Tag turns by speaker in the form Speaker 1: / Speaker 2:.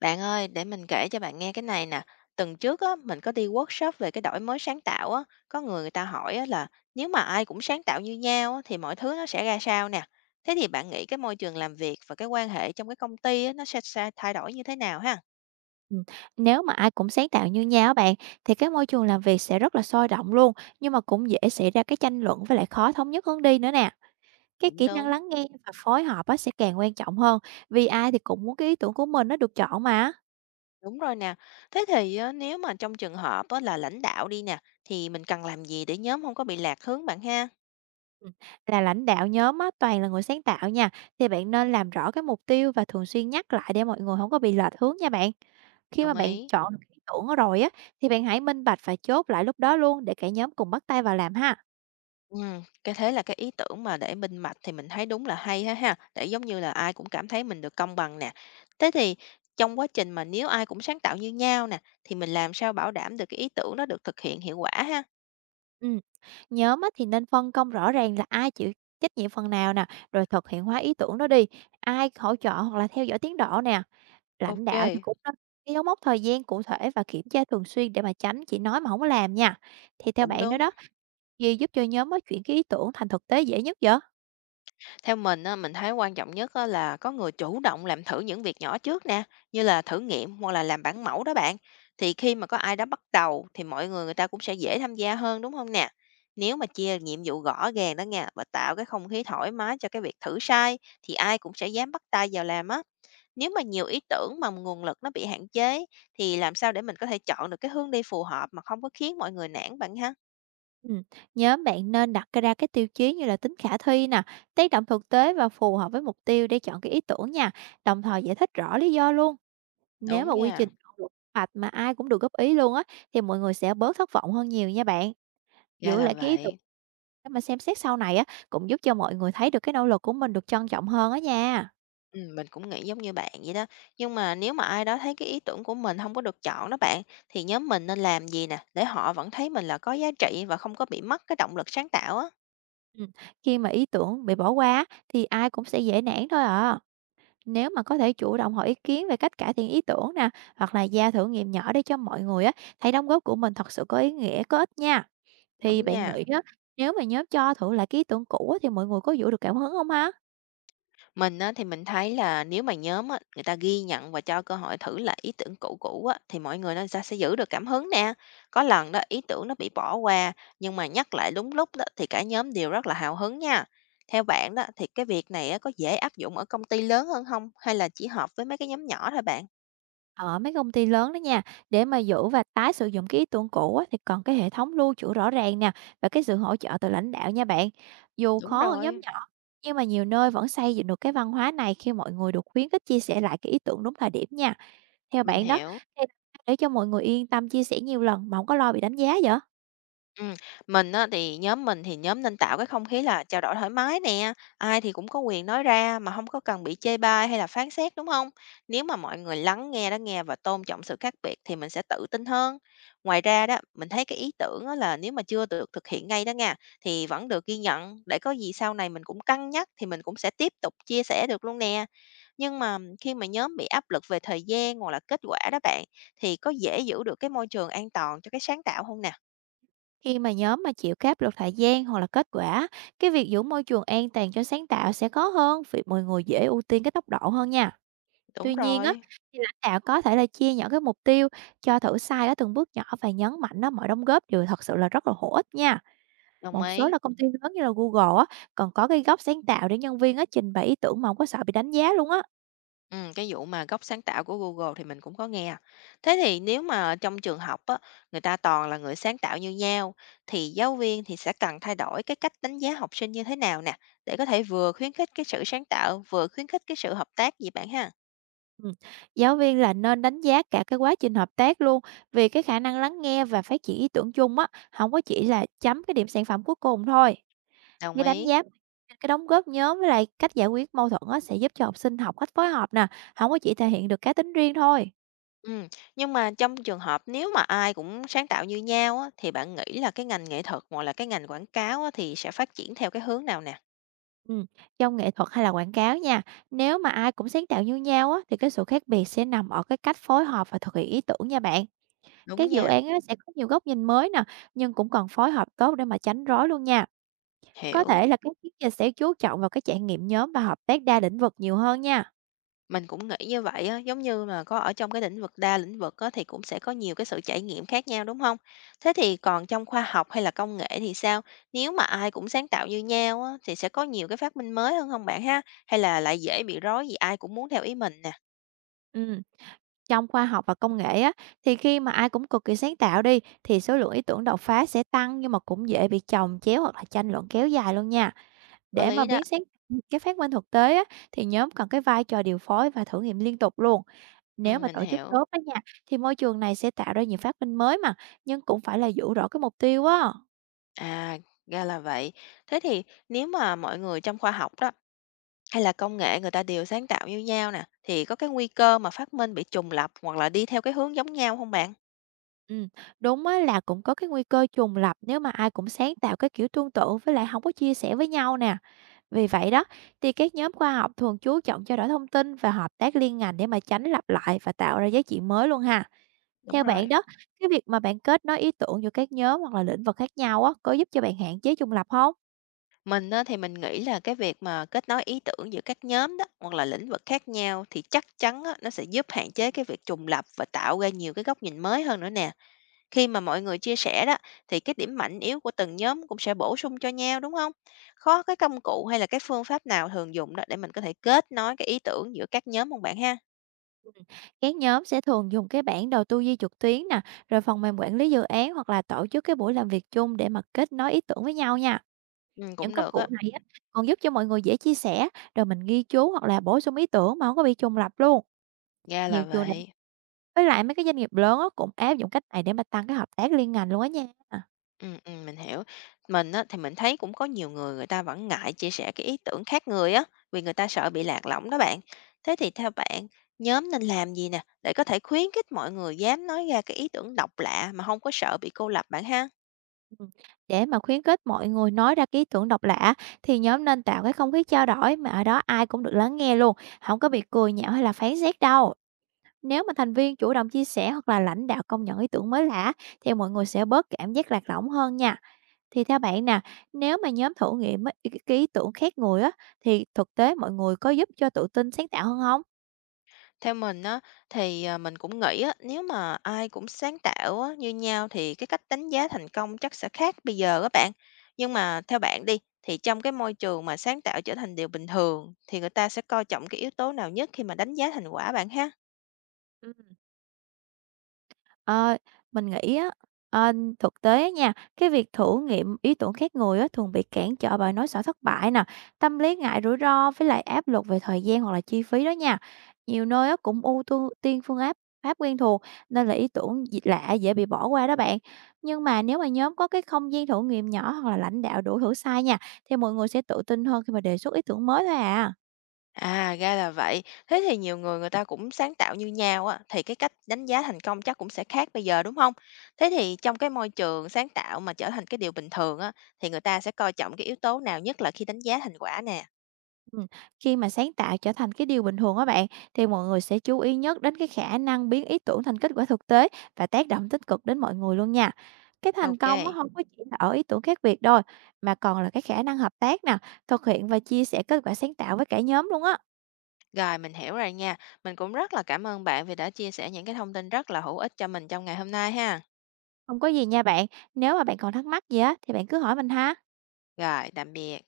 Speaker 1: Bạn ơi, để mình kể cho bạn nghe cái này nè. Tuần trước á, mình có đi workshop về cái đổi mới sáng tạo á, có người người ta hỏi á, là nếu mà ai cũng sáng tạo như nhau á, thì mọi thứ nó sẽ ra sao nè. Thế thì bạn nghĩ cái môi trường làm việc và cái quan hệ trong cái công ty á, nó sẽ thay đổi như thế nào ha?
Speaker 2: Ừm, nếu mà ai cũng sáng tạo như nhau á bạn, thì cái môi trường làm việc sẽ rất là sôi động luôn, nhưng mà cũng dễ xảy ra cái tranh luận với lại khó thống nhất hướng đi nữa nè. Cái
Speaker 1: Cũng
Speaker 2: kỹ năng
Speaker 1: đúng,
Speaker 2: lắng nghe và phối hợp á sẽ càng quan trọng hơn, vì ai thì cũng muốn cái ý tưởng của mình nó được chọn mà.
Speaker 1: đúng rồi nè. Thế thì á, nếu mà trong trường hợp á, là lãnh đạo đi nè, thì mình cần làm gì để nhóm không có bị lạc hướng bạn ha?
Speaker 2: Ừm, là lãnh đạo nhóm á, toàn là người sáng tạo nha, thì bạn nên làm rõ cái mục tiêu và thường xuyên nhắc lại để mọi người không có bị lệch hướng nha bạn. Khi
Speaker 1: Đồng
Speaker 2: mà bạn
Speaker 1: ý.
Speaker 2: chọn được ý tưởng rồi á, thì bạn hãy minh bạch và chốt lại lúc đó luôn để cả nhóm cùng bắt tay vào làm ha.
Speaker 1: Cái thế là cái ý tưởng mà để minh bạch thì mình thấy đúng là hay ha ha, để giống như là ai cũng cảm thấy mình được công bằng nè. Thế thì trong quá trình mà nếu ai cũng sáng tạo như nhau nè, thì mình làm sao bảo đảm được cái ý tưởng nó được thực hiện hiệu quả ha?
Speaker 2: Ừm, nhóm á thì nên phân công rõ ràng là ai chịu trách nhiệm phần nào nè, rồi thực hiện hóa ý tưởng đó đi, ai hỗ trợ hoặc là theo dõi tiến độ nè. Lãnh
Speaker 1: Ok,
Speaker 2: đạo thì cũng nên cái dấu mốc thời gian cụ thể và kiểm tra thường xuyên để mà tránh chỉ nói mà không có làm nha. Thì theo
Speaker 1: cũng
Speaker 2: bạn nữa
Speaker 1: đúng.
Speaker 2: đó, gì giúp cho nhóm á chuyển cái ý tưởng thành thực tế dễ nhất vậy?
Speaker 1: Theo mình á, mình thấy quan trọng nhất á là có người chủ động làm thử những việc nhỏ trước nè, như là thử nghiệm hoặc là làm bản mẫu đó bạn. Thì khi mà có ai đó bắt đầu thì mọi người người ta cũng sẽ dễ tham gia hơn đúng không nè? Nếu mà chia nhiệm vụ rõ ràng đó nha và tạo cái không khí thoải mái cho cái việc thử sai thì ai cũng sẽ dám bắt tay vào làm á. Nếu mà nhiều ý tưởng mà nguồn lực nó bị hạn chế thì làm sao để mình có thể chọn được cái hướng đi phù hợp mà không có khiến mọi người nản bạn ha?
Speaker 2: Ừm, nhóm bạn nên đặt ra cái tiêu chí như là tính khả thi nè, tác động thực tế và phù hợp với mục tiêu để chọn cái ý tưởng nha, đồng thời giải thích rõ lý do luôn. Nếu
Speaker 1: Đúng
Speaker 2: mà quy trình
Speaker 1: nha.
Speaker 2: không được mạch mà ai cũng được góp ý luôn á, thì mọi người sẽ bớt thất vọng hơn nhiều nha bạn.
Speaker 1: Ra
Speaker 2: Giữ
Speaker 1: là
Speaker 2: lại cái ý tưởng
Speaker 1: vậy.
Speaker 2: để mà xem xét sau này á, cũng giúp cho mọi người thấy được cái nỗ lực của mình được trân trọng hơn á nha.
Speaker 1: Mình cũng nghĩ giống như bạn vậy đó. Nhưng mà nếu mà ai đó thấy cái ý tưởng của mình không có được chọn đó bạn, thì nhóm mình nên làm gì nè, để họ vẫn thấy mình là có giá trị và không có bị mất cái động lực sáng tạo á?
Speaker 2: Ừm, khi mà ý tưởng bị bỏ qua á, thì ai cũng sẽ dễ nản thôi à. Nếu mà có thể chủ động hỏi ý kiến về cách cải thiện ý tưởng nè, hoặc là giao thử nghiệm nhỏ để cho mọi người á, thấy đóng góp của mình thật sự có ý nghĩa, có ích nha. Thì
Speaker 1: Đúng
Speaker 2: bạn
Speaker 1: nha.
Speaker 2: nghĩ á, nếu mà nhóm cho thử lại cái ý tưởng cũ á, thì mọi người có giữ được cảm hứng không ha?
Speaker 1: Mình á, thì mình thấy là nếu mà nhóm á, người ta ghi nhận và cho cơ hội thử lại ý tưởng cũ cũ á, thì mọi người nó sẽ giữ được cảm hứng nè. Có lần đó ý tưởng nó bị bỏ qua, nhưng mà nhắc lại đúng lúc đó thì cả nhóm đều rất là hào hứng nha. Theo bạn đó thì cái việc này á, có dễ áp dụng ở công ty lớn hơn không? Hay là chỉ hợp với mấy cái nhóm nhỏ thôi bạn?
Speaker 2: Ở mấy công ty lớn đó nha, để mà giữ và tái sử dụng cái ý tưởng cũ á, thì còn cái hệ thống lưu trữ rõ ràng nè và cái sự hỗ trợ từ lãnh đạo nha bạn. Dù
Speaker 1: Đúng
Speaker 2: khó hơn
Speaker 1: rồi,
Speaker 2: nhóm nhỏ, nhưng mà nhiều nơi vẫn xây dựng được cái văn hóa này khi mọi người được khuyến khích chia sẻ lại cái ý tưởng đúng thời điểm nha. Theo
Speaker 1: mình
Speaker 2: bạn đó,
Speaker 1: hiểu.
Speaker 2: thì để cho mọi người yên tâm chia sẻ nhiều lần mà không có lo bị đánh giá vậy?
Speaker 1: Ừm, mình á thì nhóm nên tạo cái không khí là trao đổi thoải mái nè, ai thì cũng có quyền nói ra mà không có cần bị chê bai hay là phán xét, đúng không? Nếu mà mọi người lắng nghe và tôn trọng sự khác biệt thì mình sẽ tự tin hơn. Ngoài ra đó, mình thấy cái ý tưởng á là nếu mà chưa được thực hiện ngay đó nha, thì vẫn được ghi nhận để có gì sau này mình cũng cân nhắc thì mình cũng sẽ tiếp tục chia sẻ được luôn nè. Nhưng mà khi mà nhóm bị áp lực về thời gian hoặc là kết quả đó bạn, thì có dễ giữ được cái môi trường an toàn cho cái sáng tạo không nè?
Speaker 2: Khi mà nhóm mà chịu cái áp lực thời gian hoặc là kết quả, cái việc giữ môi trường an toàn cho sáng tạo sẽ khó hơn vì mọi người dễ ưu tiên cái tốc độ hơn nha.
Speaker 1: Đúng
Speaker 2: Tuy nhiên á,
Speaker 1: rồi,
Speaker 2: thì lãnh đạo có thể là chia nhỏ cái mục tiêu, cho thử sai ở từng bước nhỏ và nhấn mạnh đó mọi đóng góp đều thật sự là rất là hữu ích nha.
Speaker 1: đồng
Speaker 2: Một số
Speaker 1: ý.
Speaker 2: là công ty lớn như là Google á, còn có cái góc sáng tạo để nhân viên á, trình bày ý tưởng mà không có sợ bị đánh giá luôn á.
Speaker 1: Ừ, cái vụ mà gốc sáng tạo của Google thì mình cũng có nghe. Thế thì nếu mà ở trong trường học á, người ta toàn là người sáng tạo như nhau, thì giáo viên thì sẽ cần thay đổi cái cách đánh giá học sinh như thế nào nè, để có thể vừa khuyến khích cái sự sáng tạo, vừa khuyến khích cái sự hợp tác gì bạn ha?
Speaker 2: Ừm, giáo viên là nên đánh giá cả cái quá trình hợp tác luôn, vì cái khả năng lắng nghe và phát triển ý tưởng chung á, không có chỉ là chấm cái điểm sản phẩm cuối cùng thôi.
Speaker 1: Đồng
Speaker 2: Cái đánh
Speaker 1: ý.
Speaker 2: giá cái đóng góp nhóm với lại cách giải quyết mâu thuẫn á, sẽ giúp cho học sinh học cách phối hợp nè, không có chỉ thể hiện được cá tính riêng thôi.
Speaker 1: Ừ, nhưng mà trong trường hợp nếu mà ai cũng sáng tạo như nhau á, thì bạn nghĩ là cái ngành nghệ thuật hoặc là cái ngành quảng cáo á, thì sẽ phát triển theo cái hướng nào nè?
Speaker 2: Ừm, trong nghệ thuật hay là quảng cáo nha, nếu mà ai cũng sáng tạo như nhau á, thì cái sự khác biệt sẽ nằm ở cái cách phối hợp và thực hiện ý tưởng nha bạn.
Speaker 1: Đúng
Speaker 2: Các dự
Speaker 1: nha,
Speaker 2: án á, sẽ có nhiều góc nhìn mới nè, nhưng cũng cần phối hợp tốt để mà tránh rối luôn nha. Có
Speaker 1: hiểu.
Speaker 2: thể là các chiến gia sẽ chú trọng vào cái trải nghiệm nhóm và hợp tác đa lĩnh vực nhiều hơn nha.
Speaker 1: Mình cũng nghĩ như vậy á, giống như mà có ở trong cái lĩnh vực đa lĩnh vực á, thì cũng sẽ có nhiều cái sự trải nghiệm khác nhau, đúng không? Thế thì còn trong khoa học hay là công nghệ thì sao? Nếu mà ai cũng sáng tạo như nhau á, thì sẽ có nhiều cái phát minh mới hơn không bạn ha? Hay là lại dễ bị rối vì ai cũng muốn theo ý mình nè?
Speaker 2: Ừm, trong khoa học và công nghệ á, thì khi mà ai cũng cực kỳ sáng tạo đi, thì số lượng ý tưởng đột phá sẽ tăng nhưng mà cũng dễ bị chồng chéo hoặc là tranh luận kéo dài luôn nha.
Speaker 1: Có
Speaker 2: Để mà
Speaker 1: lý đó.
Speaker 2: biến sáng cái phát minh thực tế á, thì nhóm cần cái vai trò điều phối và thử nghiệm liên tục luôn. Nếu mà
Speaker 1: Mình
Speaker 2: tổ chức
Speaker 1: hiểu.
Speaker 2: tốt á nha, thì môi trường này sẽ tạo ra nhiều phát minh mới mà, nhưng cũng phải là giữ rõ cái mục tiêu á.
Speaker 1: À, ra là vậy. Thế thì nếu mà mọi người trong khoa học đó, hay là công nghệ người ta đều sáng tạo như nhau nè, thì có cái nguy cơ mà phát minh bị trùng lặp hoặc là đi theo cái hướng giống nhau không bạn?
Speaker 2: Ừm, đúng á, là cũng có cái nguy cơ trùng lặp nếu mà ai cũng sáng tạo cái kiểu tương tự với lại không có chia sẻ với nhau nè. Vì vậy đó, thì các nhóm khoa học thường chú trọng trao đổi thông tin và hợp tác liên ngành để mà tránh lặp lại và tạo ra giá trị mới luôn ha.
Speaker 1: Đúng
Speaker 2: Theo
Speaker 1: rồi.
Speaker 2: bạn đó, cái việc mà bạn kết nối ý tưởng giữa các nhóm hoặc là lĩnh vực khác nhau á, có giúp cho bạn hạn chế trùng lặp không?
Speaker 1: Mình á, thì mình nghĩ là cái việc mà kết nối ý tưởng giữa các nhóm đó, hoặc là lĩnh vực khác nhau thì chắc chắn á, nó sẽ giúp hạn chế cái việc trùng lặp và tạo ra nhiều cái góc nhìn mới hơn nữa nè. Khi mà mọi người chia sẻ đó, thì cái điểm mạnh yếu của từng nhóm cũng sẽ bổ sung cho nhau đúng không? Khó cái công cụ hay là cái phương pháp nào thường dùng đó để mình có thể kết nối cái ý tưởng giữa các nhóm không bạn ha?
Speaker 2: Các nhóm sẽ thường dùng cái bản đầu tư duy trực tuyến nè, rồi phần mềm quản lý dự án hoặc là tổ chức cái buổi làm việc chung để mà kết nối ý tưởng với nhau nha.
Speaker 1: Ừ,
Speaker 2: Những
Speaker 1: cũng
Speaker 2: công
Speaker 1: được á.
Speaker 2: cụ này á, còn giúp cho mọi người dễ chia sẻ, rồi mình ghi chú hoặc là bổ sung ý tưởng mà không có bị trùng lặp luôn.
Speaker 1: Ra là
Speaker 2: Nhiều trường đại
Speaker 1: vậy.
Speaker 2: với lại mấy cái doanh nghiệp lớn á, cũng áp dụng cách này để mà tăng cái hợp tác liên ngành luôn á nha.
Speaker 1: Mình hiểu. Mình á, thì mình thấy cũng có nhiều người người ta vẫn ngại chia sẻ cái ý tưởng khác người á, vì người ta sợ bị lạc lõng đó bạn. Thế thì theo bạn, nhóm nên làm gì nè để có thể khuyến khích mọi người dám nói ra cái ý tưởng độc lạ mà không có sợ bị cô lập bạn ha?
Speaker 2: Ừm, để mà khuyến khích mọi người nói ra cái ý tưởng độc lạ thì nhóm nên tạo cái không khí trao đổi mà ở đó ai cũng được lắng nghe luôn, không có bị cười nhạo hay là phán xét đâu. Nếu mà thành viên chủ động chia sẻ hoặc là lãnh đạo công nhận ý tưởng mới lạ thì mọi người sẽ bớt cảm giác lạc lõng hơn nha. Thì theo bạn nè, nếu mà nhóm thử nghiệm á, cái ý tưởng khác người á, thì thực tế mọi người có giúp cho tự tin sáng tạo hơn không?
Speaker 1: Theo mình á, thì, à, mình cũng nghĩ á, nếu mà ai cũng sáng tạo á, như nhau thì cái cách đánh giá thành công chắc sẽ khác bây giờ các bạn. Nhưng mà theo bạn đi, thì trong cái môi trường mà sáng tạo trở thành điều bình thường, thì người ta sẽ coi trọng cái yếu tố nào nhất khi mà đánh giá thành quả bạn ha?
Speaker 2: Ờ, mình nghĩ á, ờ, thực tế á nha, cái việc thử nghiệm ý tưởng khác người á thường bị cản trở bởi nỗi sợ thất bại nè, tâm lý ngại rủi ro với lại áp lực về thời gian hoặc là chi phí đó nha. Nhiều nơi á cũng tiên phương áp pháp quen thuộc nên là ý tưởng lạ dễ bị bỏ qua đó bạn. Nhưng mà nếu mà nhóm có cái không gian thử nghiệm nhỏ hoặc là lãnh đạo đủ thử sai nha, thì mọi người sẽ tự tin hơn khi mà đề xuất ý tưởng mới thôi à.
Speaker 1: À, ra là vậy. Thế thì nhiều người người ta cũng sáng tạo như nhau á, thì cái cách đánh giá thành công chắc cũng sẽ khác bây giờ đúng không? Thế thì trong cái môi trường sáng tạo mà trở thành cái điều bình thường á, thì người ta sẽ coi trọng cái yếu tố nào nhất là khi đánh giá thành quả nè?
Speaker 2: Ừm, khi mà sáng tạo trở thành cái điều bình thường á bạn, thì mọi người sẽ chú ý nhất đến cái khả năng biến ý tưởng thành kết quả thực tế và tác động tích cực đến mọi người luôn nha. Cái thành công nó
Speaker 1: OK.
Speaker 2: không có chỉ là ở ý tưởng khác biệt thôi, mà còn là cái khả năng hợp tác nè, thực hiện và chia sẻ kết quả sáng tạo với cả nhóm luôn á.
Speaker 1: Rồi, mình hiểu rồi nha. Mình cũng rất là cảm ơn bạn vì đã chia sẻ những cái thông tin rất là hữu ích cho mình trong ngày hôm nay ha.
Speaker 2: Không có gì nha bạn, nếu mà bạn còn thắc mắc gì á thì bạn cứ hỏi mình ha.
Speaker 1: Rồi, tạm biệt.